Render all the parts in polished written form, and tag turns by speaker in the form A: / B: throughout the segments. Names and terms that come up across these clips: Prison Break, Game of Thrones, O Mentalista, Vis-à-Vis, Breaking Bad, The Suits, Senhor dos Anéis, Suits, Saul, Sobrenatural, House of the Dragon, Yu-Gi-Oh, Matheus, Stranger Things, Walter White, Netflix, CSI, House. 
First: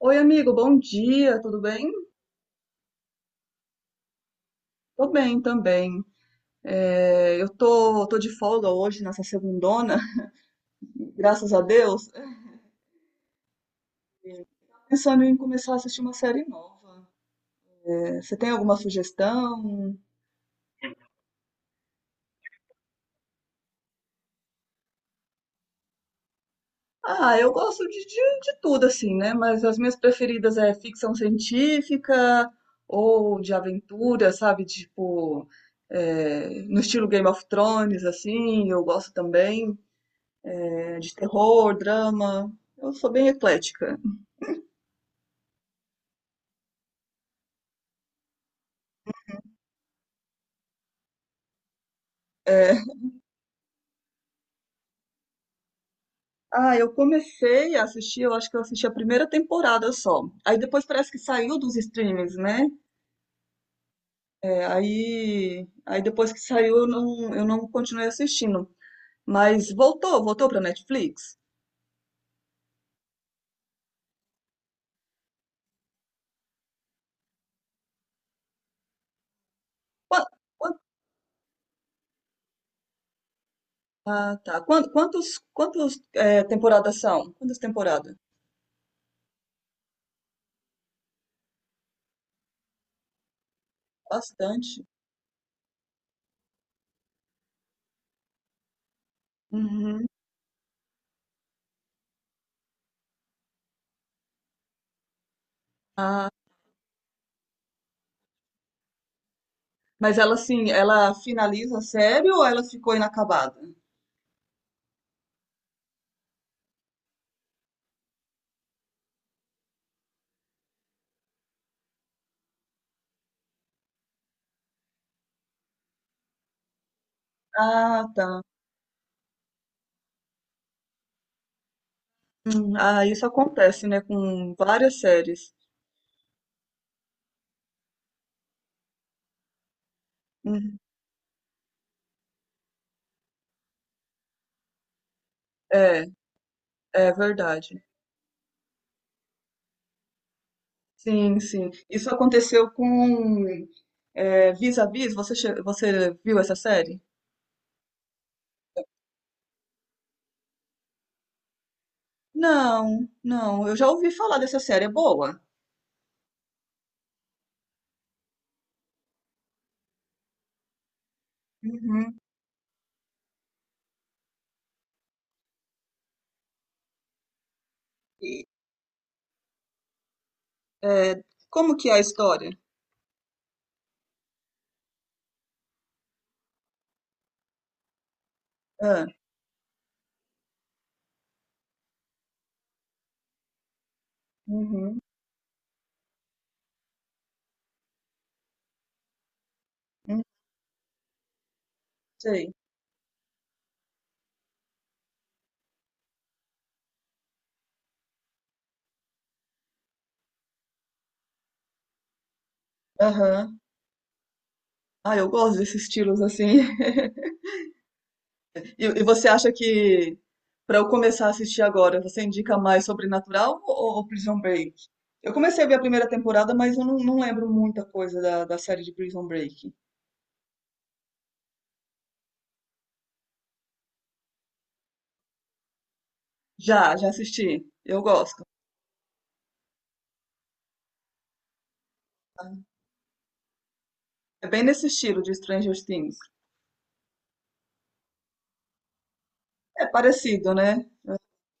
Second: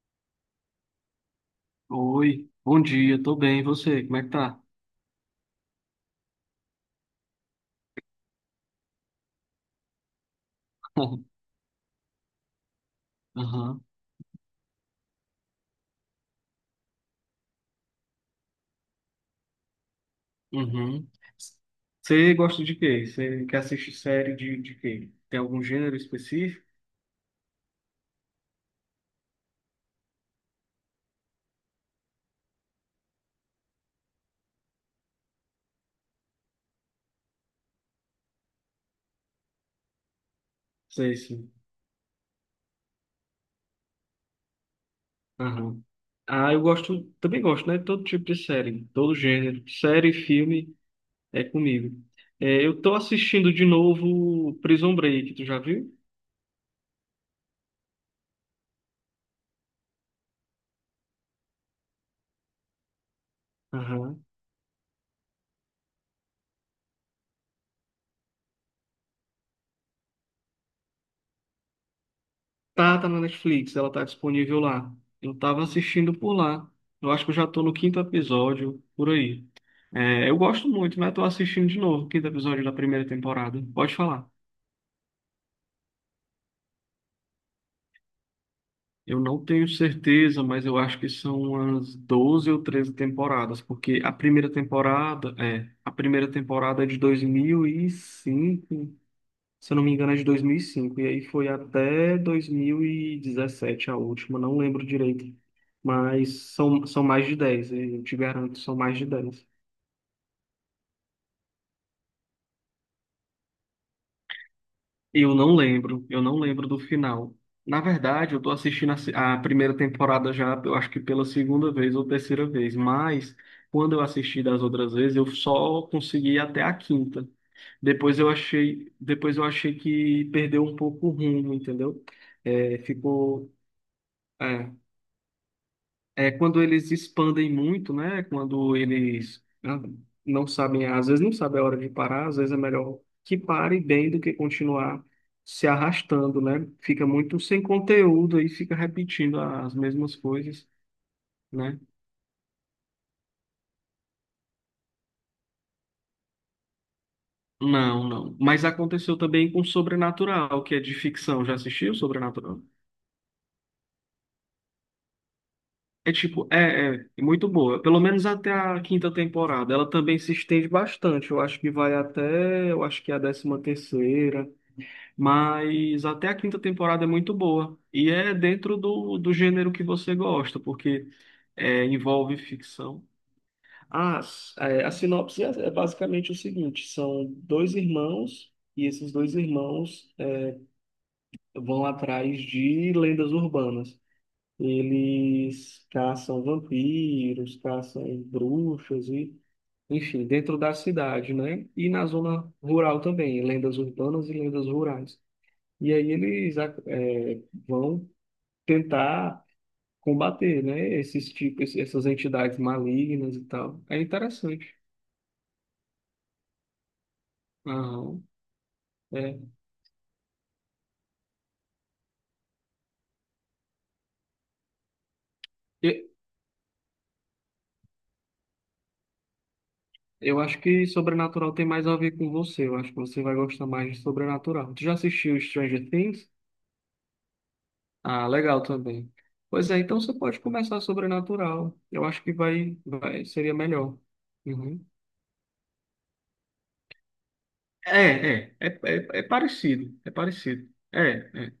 A: Oi, amigo, bom dia, tudo bem?
B: Oi, bom dia, tô bem, e você, como é que tá?
A: Tô bem também. Eu tô de folga hoje, nessa segundona, graças a Deus.
B: Aham,
A: Pensando em começar a assistir uma série nova. Você tem alguma sugestão?
B: uhum. Você gosta de quê? Você quer assistir série de quê? Tem algum gênero específico?
A: Ah, eu gosto de tudo, assim, né? Mas as minhas preferidas é ficção científica ou de aventura, sabe? Tipo, no estilo Game of Thrones, assim, eu gosto também. É, de
B: Sei sim.
A: terror, drama. Eu sou bem eclética.
B: Aham. Ah, eu gosto, também gosto, né? Todo tipo de série, todo gênero. Série, filme, é comigo. É,
A: É,
B: eu tô assistindo de novo Prison Break, tu já viu?
A: Ah, eu comecei a assistir, eu acho que eu assisti a primeira temporada só. Aí depois parece que saiu dos streams, né?
B: Aham.
A: É, aí depois que saiu, eu não continuei assistindo. Mas voltou pra Netflix?
B: Tá na Netflix, ela tá disponível lá. Eu tava assistindo por lá. Eu acho que eu já tô no quinto episódio, por aí. É,
A: Qua-
B: eu gosto
A: qua-
B: muito, mas tô assistindo de novo o quinto episódio da primeira temporada. Pode falar.
A: ah, tá. Temporadas são? Quantas temporadas?
B: Eu não tenho certeza, mas eu acho que são umas 12 ou 13 temporadas, porque
A: Bastante.
B: a primeira temporada é de 2005. Se eu não me
A: Uhum.
B: engano, é de dois mil e cinco e aí foi até 2017 a última, não lembro direito,
A: Ah,
B: mas são, são mais de 10 eu te garanto, são mais de dez.
A: mas ela, assim, ela finaliza a série ou ela ficou inacabada?
B: Eu não lembro do final. Na verdade, eu tô assistindo a, a primeira temporada já, eu acho que pela segunda vez ou terceira vez, mas quando eu assisti das outras vezes, eu só consegui ir até a quinta.
A: Ah, tá.
B: Depois eu achei que perdeu um pouco o rumo, entendeu? É,
A: Ah, isso
B: ficou.
A: acontece, né, com
B: É.
A: várias séries.
B: É quando eles expandem muito, né? Quando eles não
A: Uhum.
B: sabem, às vezes não sabem a hora de parar, às vezes é melhor que pare bem do que continuar se
A: É,
B: arrastando, né? Fica
A: é
B: muito sem
A: verdade.
B: conteúdo e fica repetindo as mesmas coisas,
A: Sim, sim.
B: né?
A: Isso aconteceu com Vis-a-Vis. Você, você viu essa série?
B: Não, não. Mas aconteceu também com Sobrenatural, que é de ficção. Já assistiu Sobrenatural?
A: Não, não. Eu já ouvi falar dessa série. É boa?
B: É tipo, é é muito boa. Pelo menos até a quinta temporada. Ela também se estende bastante.
A: Uhum.
B: Eu acho que é a décima terceira. Mas até a quinta temporada é muito boa. E é
A: E,
B: dentro do gênero que você gosta, porque
A: é, como
B: é,
A: que é a
B: envolve
A: história?
B: ficção. As, é, a sinopse é basicamente o seguinte: são dois irmãos, e
A: Ah,
B: esses dois irmãos é, vão atrás de lendas urbanas.
A: uhum.
B: Eles caçam vampiros, caçam bruxas, e,
A: Hum,
B: enfim, dentro da cidade, né? E na
A: sei.
B: zona rural também, lendas urbanas e lendas rurais. E aí eles vão tentar combater, né, esses tipos, essas entidades malignas e
A: Aham.
B: tal. É interessante.
A: Ah, eu gosto desses estilos assim.
B: Aham,
A: E, e você
B: é.
A: acha que para eu começar a assistir agora, você indica mais Sobrenatural ou Prison Break? Eu comecei a ver a primeira
B: E
A: temporada, mas eu não, não lembro muita coisa da, da série de Prison Break.
B: Eu acho que Sobrenatural tem mais a ver com você. Eu acho que você vai gostar mais de Sobrenatural. Tu já assistiu Stranger Things?
A: Já, já assisti. Eu
B: Ah,
A: gosto.
B: legal também. Pois é, então você pode começar Sobrenatural. Eu acho que seria melhor.
A: É bem
B: Uhum.
A: nesse estilo de Stranger Things.
B: É
A: É
B: parecido, é
A: parecido,
B: parecido.
A: né?
B: É, é.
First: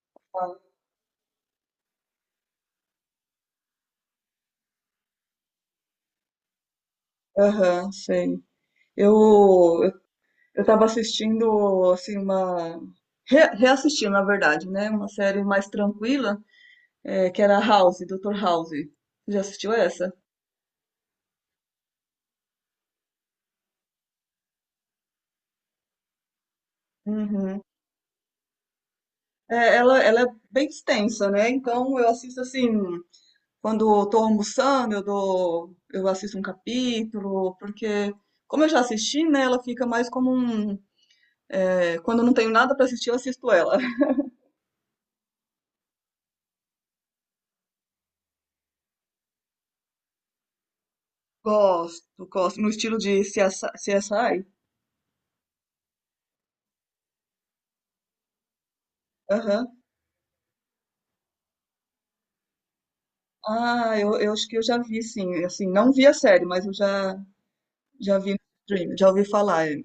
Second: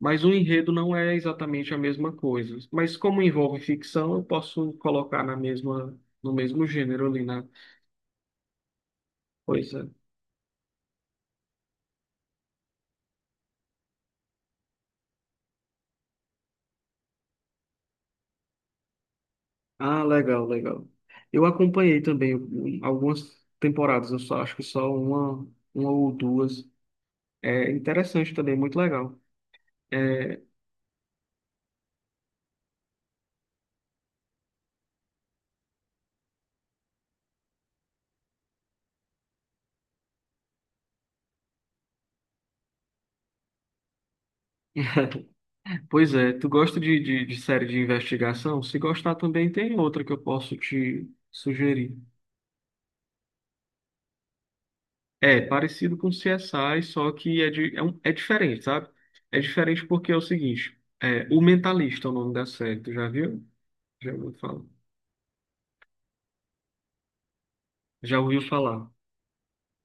B: Mas o enredo não é exatamente a mesma coisa. Mas como envolve ficção, eu posso colocar na mesma, no mesmo gênero ali na
A: Aham, sei. Eu,
B: coisa.
A: eu tava assistindo, assim, uma. Reassistindo, na verdade, né? Uma série mais tranquila, que era House, Doutor House. Já assistiu
B: Ah,
A: essa?
B: legal, legal. Eu acompanhei também um, algumas temporadas, eu só acho que só uma ou duas.
A: Uhum.
B: É interessante também, muito legal.
A: É, ela é
B: É.
A: bem extensa, né? Então eu assisto assim, quando eu tô almoçando, eu assisto um capítulo, porque como eu já assisti, né, ela fica mais como um, quando eu não tenho nada pra assistir, eu assisto ela.
B: Pois é, tu gosta de série de investigação? Se gostar também tem outra que eu posso te sugerir.
A: Gosto, gosto, no estilo de CSI.
B: É parecido com o CSI, só que é, de, é, é diferente, sabe? É
A: Aham.
B: diferente porque é o seguinte, é, O Mentalista é o nome da série, tu já viu?
A: Ah,
B: Já
A: eu
B: ouviu
A: acho que
B: falar?
A: eu já vi, sim. Assim, não vi a série, mas eu já, já
B: Já
A: vi no
B: ouviu falar?
A: stream, já ouvi falar. É.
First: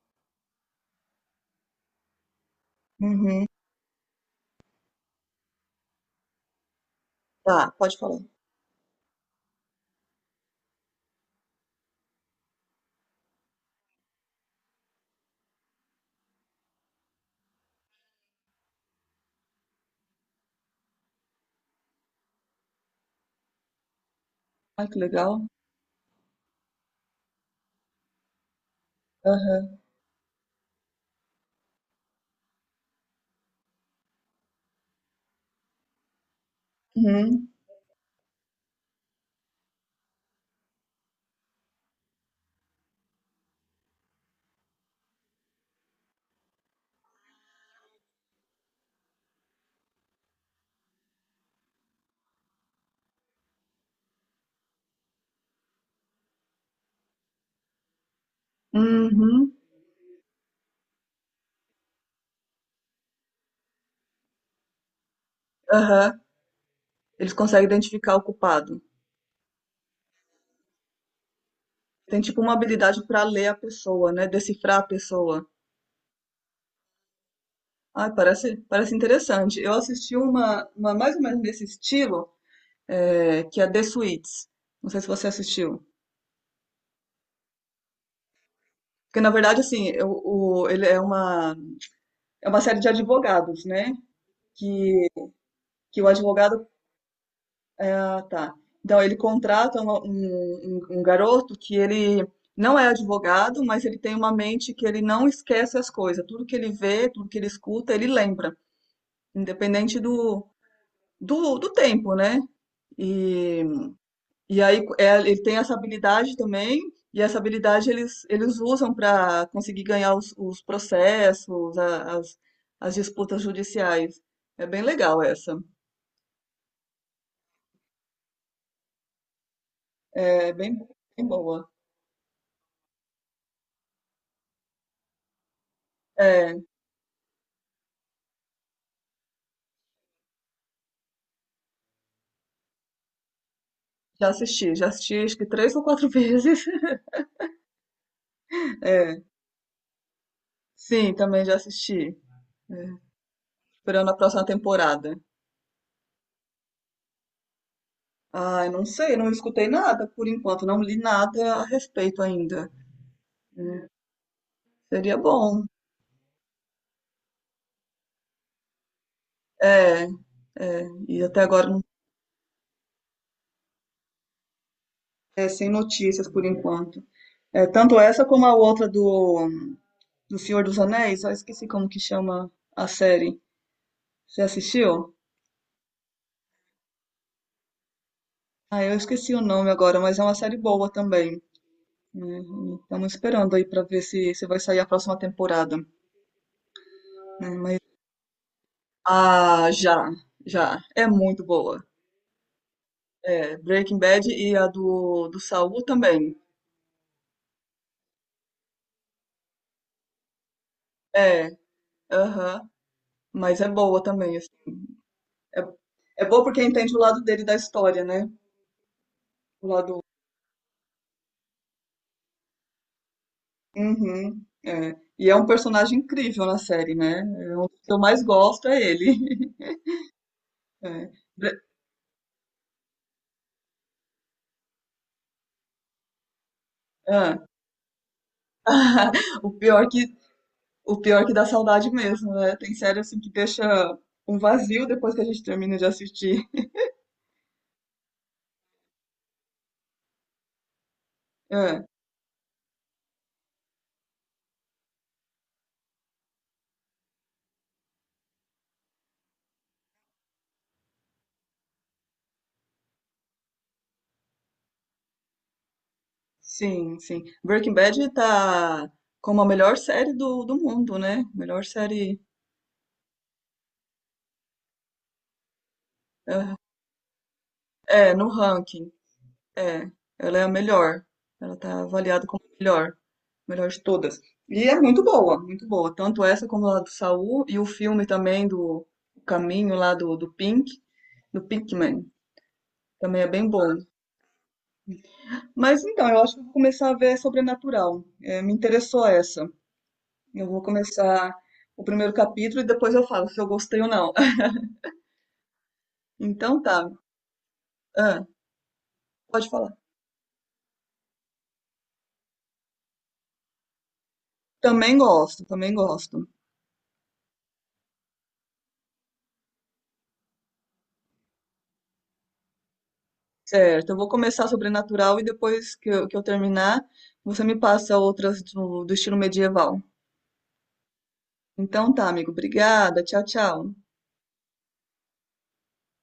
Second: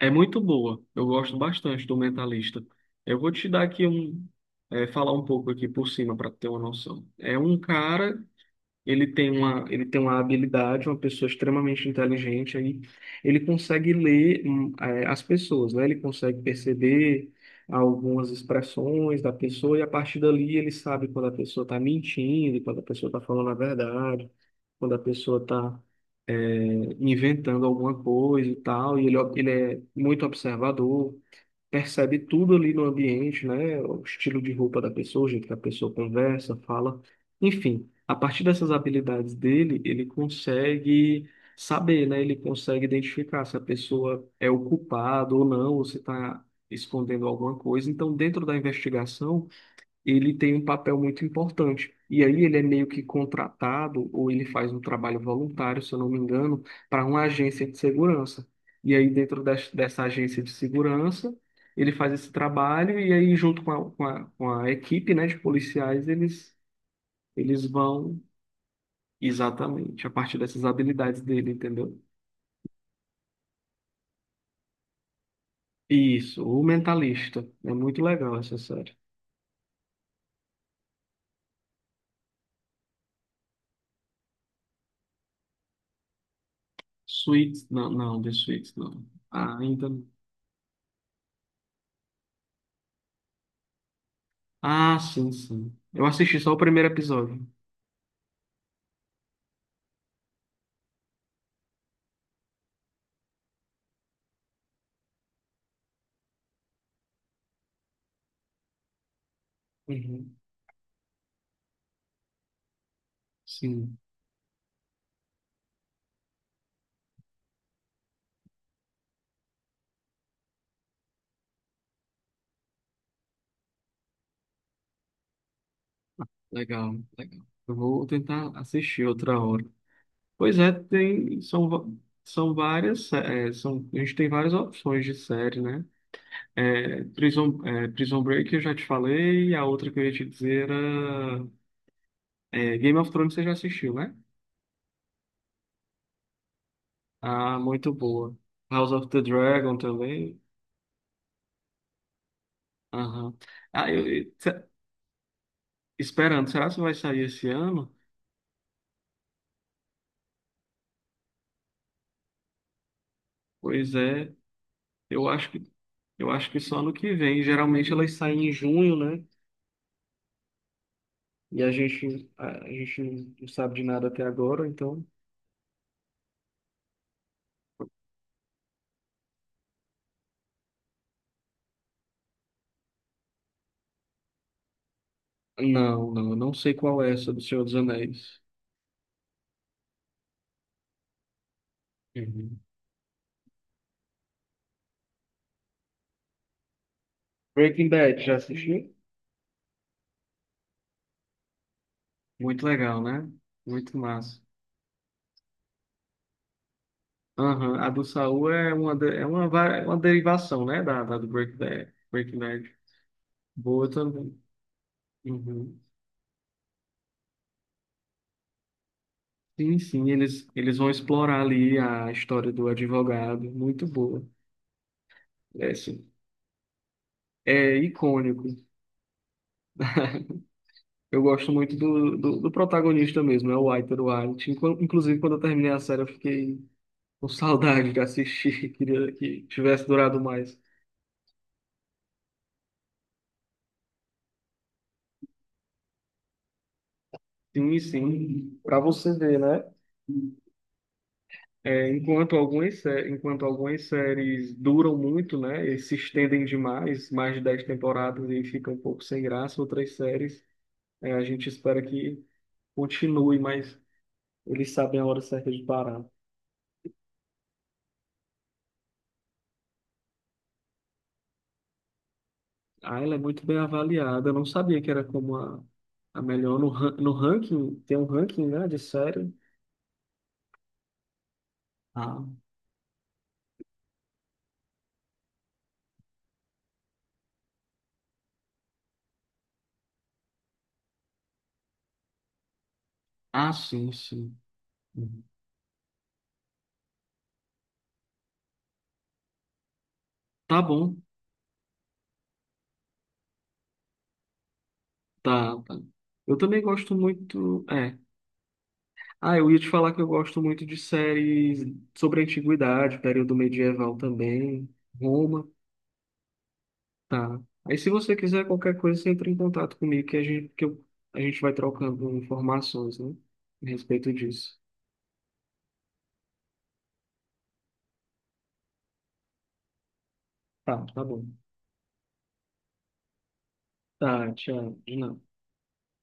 B: É muito boa, eu gosto bastante do Mentalista. Eu vou
A: Uhum.
B: te dar aqui um, é, falar um pouco aqui por cima para ter uma noção. É um
A: Tá, pode falar.
B: cara. Ele tem uma habilidade, uma pessoa extremamente inteligente aí. Ele consegue ler, as pessoas, né? Ele consegue perceber algumas expressões da pessoa e a partir dali ele sabe quando a pessoa está mentindo, quando a pessoa está falando a verdade,
A: Ai,
B: quando
A: que
B: a
A: legal.
B: pessoa está inventando alguma coisa e tal. E ele
A: Aham.
B: é muito observador, percebe tudo ali no ambiente, né? O estilo de roupa da pessoa, o jeito que a pessoa conversa, fala.
A: Uhum.
B: Enfim, a partir dessas habilidades dele, ele consegue saber, né? Ele consegue identificar se a pessoa é o culpado ou não, ou se está escondendo alguma coisa. Então, dentro da investigação, ele tem um papel muito importante. E aí ele é meio que contratado, ou ele faz um trabalho voluntário, se eu não me engano, para uma agência de segurança. E aí dentro
A: Uhum.
B: dessa agência de segurança, ele faz esse trabalho e aí junto com a equipe, né, de policiais,
A: Aham.
B: eles,
A: Eles conseguem
B: eles
A: identificar
B: vão
A: o culpado.
B: exatamente a partir dessas habilidades dele, entendeu?
A: Tem tipo uma habilidade para ler a pessoa, né? Decifrar a pessoa.
B: Isso, o Mentalista. É muito
A: Ai,
B: legal
A: parece,
B: essa
A: parece
B: série.
A: interessante. Eu assisti uma mais ou menos desse estilo, que é The Suits. Não sei se você assistiu.
B: Suits, não, não, The Suits, não.
A: Porque, na
B: Ah,
A: verdade, assim,
B: ainda.
A: ele é uma série de advogados, né?
B: Ah,
A: Que,
B: sim, sim.
A: que
B: Eu
A: o
B: assisti só o
A: advogado.
B: primeiro episódio.
A: É, ah, tá. Então, ele contrata uma- um garoto que ele não é advogado, mas ele tem uma mente que ele não esquece as coisas. Tudo que ele vê, tudo que ele escuta, ele lembra. Independente
B: Uhum.
A: do tempo, né? E,
B: Sim,
A: e aí é, ele tem essa habilidade também, e essa habilidade eles usam para conseguir ganhar os processos, as, as disputas judiciais. É bem legal essa.
B: legal, legal. Eu vou tentar assistir outra hora.
A: É
B: Pois é,
A: bem, bem boa.
B: são várias, é, são, a gente tem várias opções de série, né?
A: É,
B: Prison Break eu já te falei, a outra que eu ia te dizer era é, Game of Thrones você já assistiu, né?
A: já assisti acho que três ou quatro vezes.
B: Ah, muito boa. House of
A: É,
B: the Dragon também.
A: sim, também já assisti. É,
B: Aham. Ah,
A: esperando a próxima temporada.
B: esperando, será que vai sair esse ano?
A: Ai, não sei, não escutei nada por enquanto, não li nada a respeito ainda.
B: Pois é,
A: Seria
B: eu acho que
A: bom.
B: eu acho que só ano que vem. Geralmente elas saem em junho, né?
A: É, é, e até
B: E
A: agora não
B: a gente não sabe de nada até agora, então.
A: é sem notícias por enquanto. É, tanto essa como a outra do, do Senhor dos Anéis, eu esqueci como que chama a série. Você assistiu?
B: Não, não, eu não sei qual é essa do Senhor dos Anéis.
A: Ah, eu esqueci o nome agora, mas é uma série boa também. Né?
B: Uhum.
A: Estamos esperando aí para ver se, se vai sair a próxima temporada. Né? Mas,
B: Breaking Bad, já assistiu?
A: ah, já, já. É muito boa.
B: Muito legal, né?
A: É, Breaking
B: Muito
A: Bad
B: massa.
A: e a do, do Saul também.
B: Aham, a do Saul é uma, é uma, é uma derivação, né? Da do
A: É,
B: Breaking Bad. Breaking
A: aham.
B: Bad.
A: Mas é
B: Boa
A: boa também.
B: também.
A: Assim. É,
B: Uhum.
A: é boa porque entende o lado dele da história, né? O
B: Sim,
A: lado.
B: sim, eles vão explorar ali a história do advogado. Muito boa.
A: Uhum, é. E é um
B: É,
A: personagem
B: sim.
A: incrível na série, né? É um
B: É
A: dos que eu mais
B: icônico.
A: gosto é ele. É.
B: Eu gosto
A: Bre-
B: muito do protagonista mesmo, é o Walter White. Inclusive, quando eu terminei a série, eu fiquei com
A: ah.
B: saudade de assistir, queria que
A: O
B: tivesse
A: pior que,
B: durado mais.
A: o pior que dá saudade mesmo, né? Tem série assim que deixa um vazio depois que a gente termina de assistir.
B: Sim, sim, para você ver, né?
A: É.
B: É, enquanto algumas séries duram muito, né? E se estendem demais, mais de 10 temporadas e fica um pouco sem graça, outras séries, é, a gente espera que continue, mas eles sabem a hora certa de parar.
A: Sim, sim. Breaking Bad tá como a melhor série do, do mundo, né? Melhor série.
B: Ah, ela é muito bem avaliada. Eu não sabia que era como a melhor no, no ranking. Tem um
A: É, no
B: ranking, né, de
A: ranking.
B: série.
A: É. Ela é a melhor. Ela tá
B: Ah,
A: avaliada como a melhor. Melhor de todas. E é muito boa, muito boa. Tanto essa como a do Saul e o filme também do Caminho lá do, do Pink, do Pinkman. Também é bem
B: ah,
A: bom.
B: sim, sim. Uhum.
A: Mas então, eu acho que eu vou começar a ver Sobrenatural. É, me interessou essa. Eu
B: Tá
A: vou
B: bom,
A: começar o primeiro capítulo e depois eu falo se eu gostei ou não.
B: tá, tá. Eu
A: Então
B: também
A: tá.
B: gosto muito. É.
A: Ah,
B: Ah,
A: pode
B: eu ia te
A: falar.
B: falar que eu gosto muito de séries sobre a antiguidade, período medieval também,
A: Também gosto,
B: Roma,
A: também gosto.
B: tá. Aí se você quiser qualquer coisa, você entra em contato comigo que a gente vai trocando informações, né, a
A: Certo, eu vou
B: respeito
A: começar
B: disso.
A: Sobrenatural e depois que eu terminar, você me passa outras do do estilo medieval.
B: Tá, tá bom.
A: Então tá, amigo. Obrigada. Tchau, tchau.
B: Tá, tchau, de nada.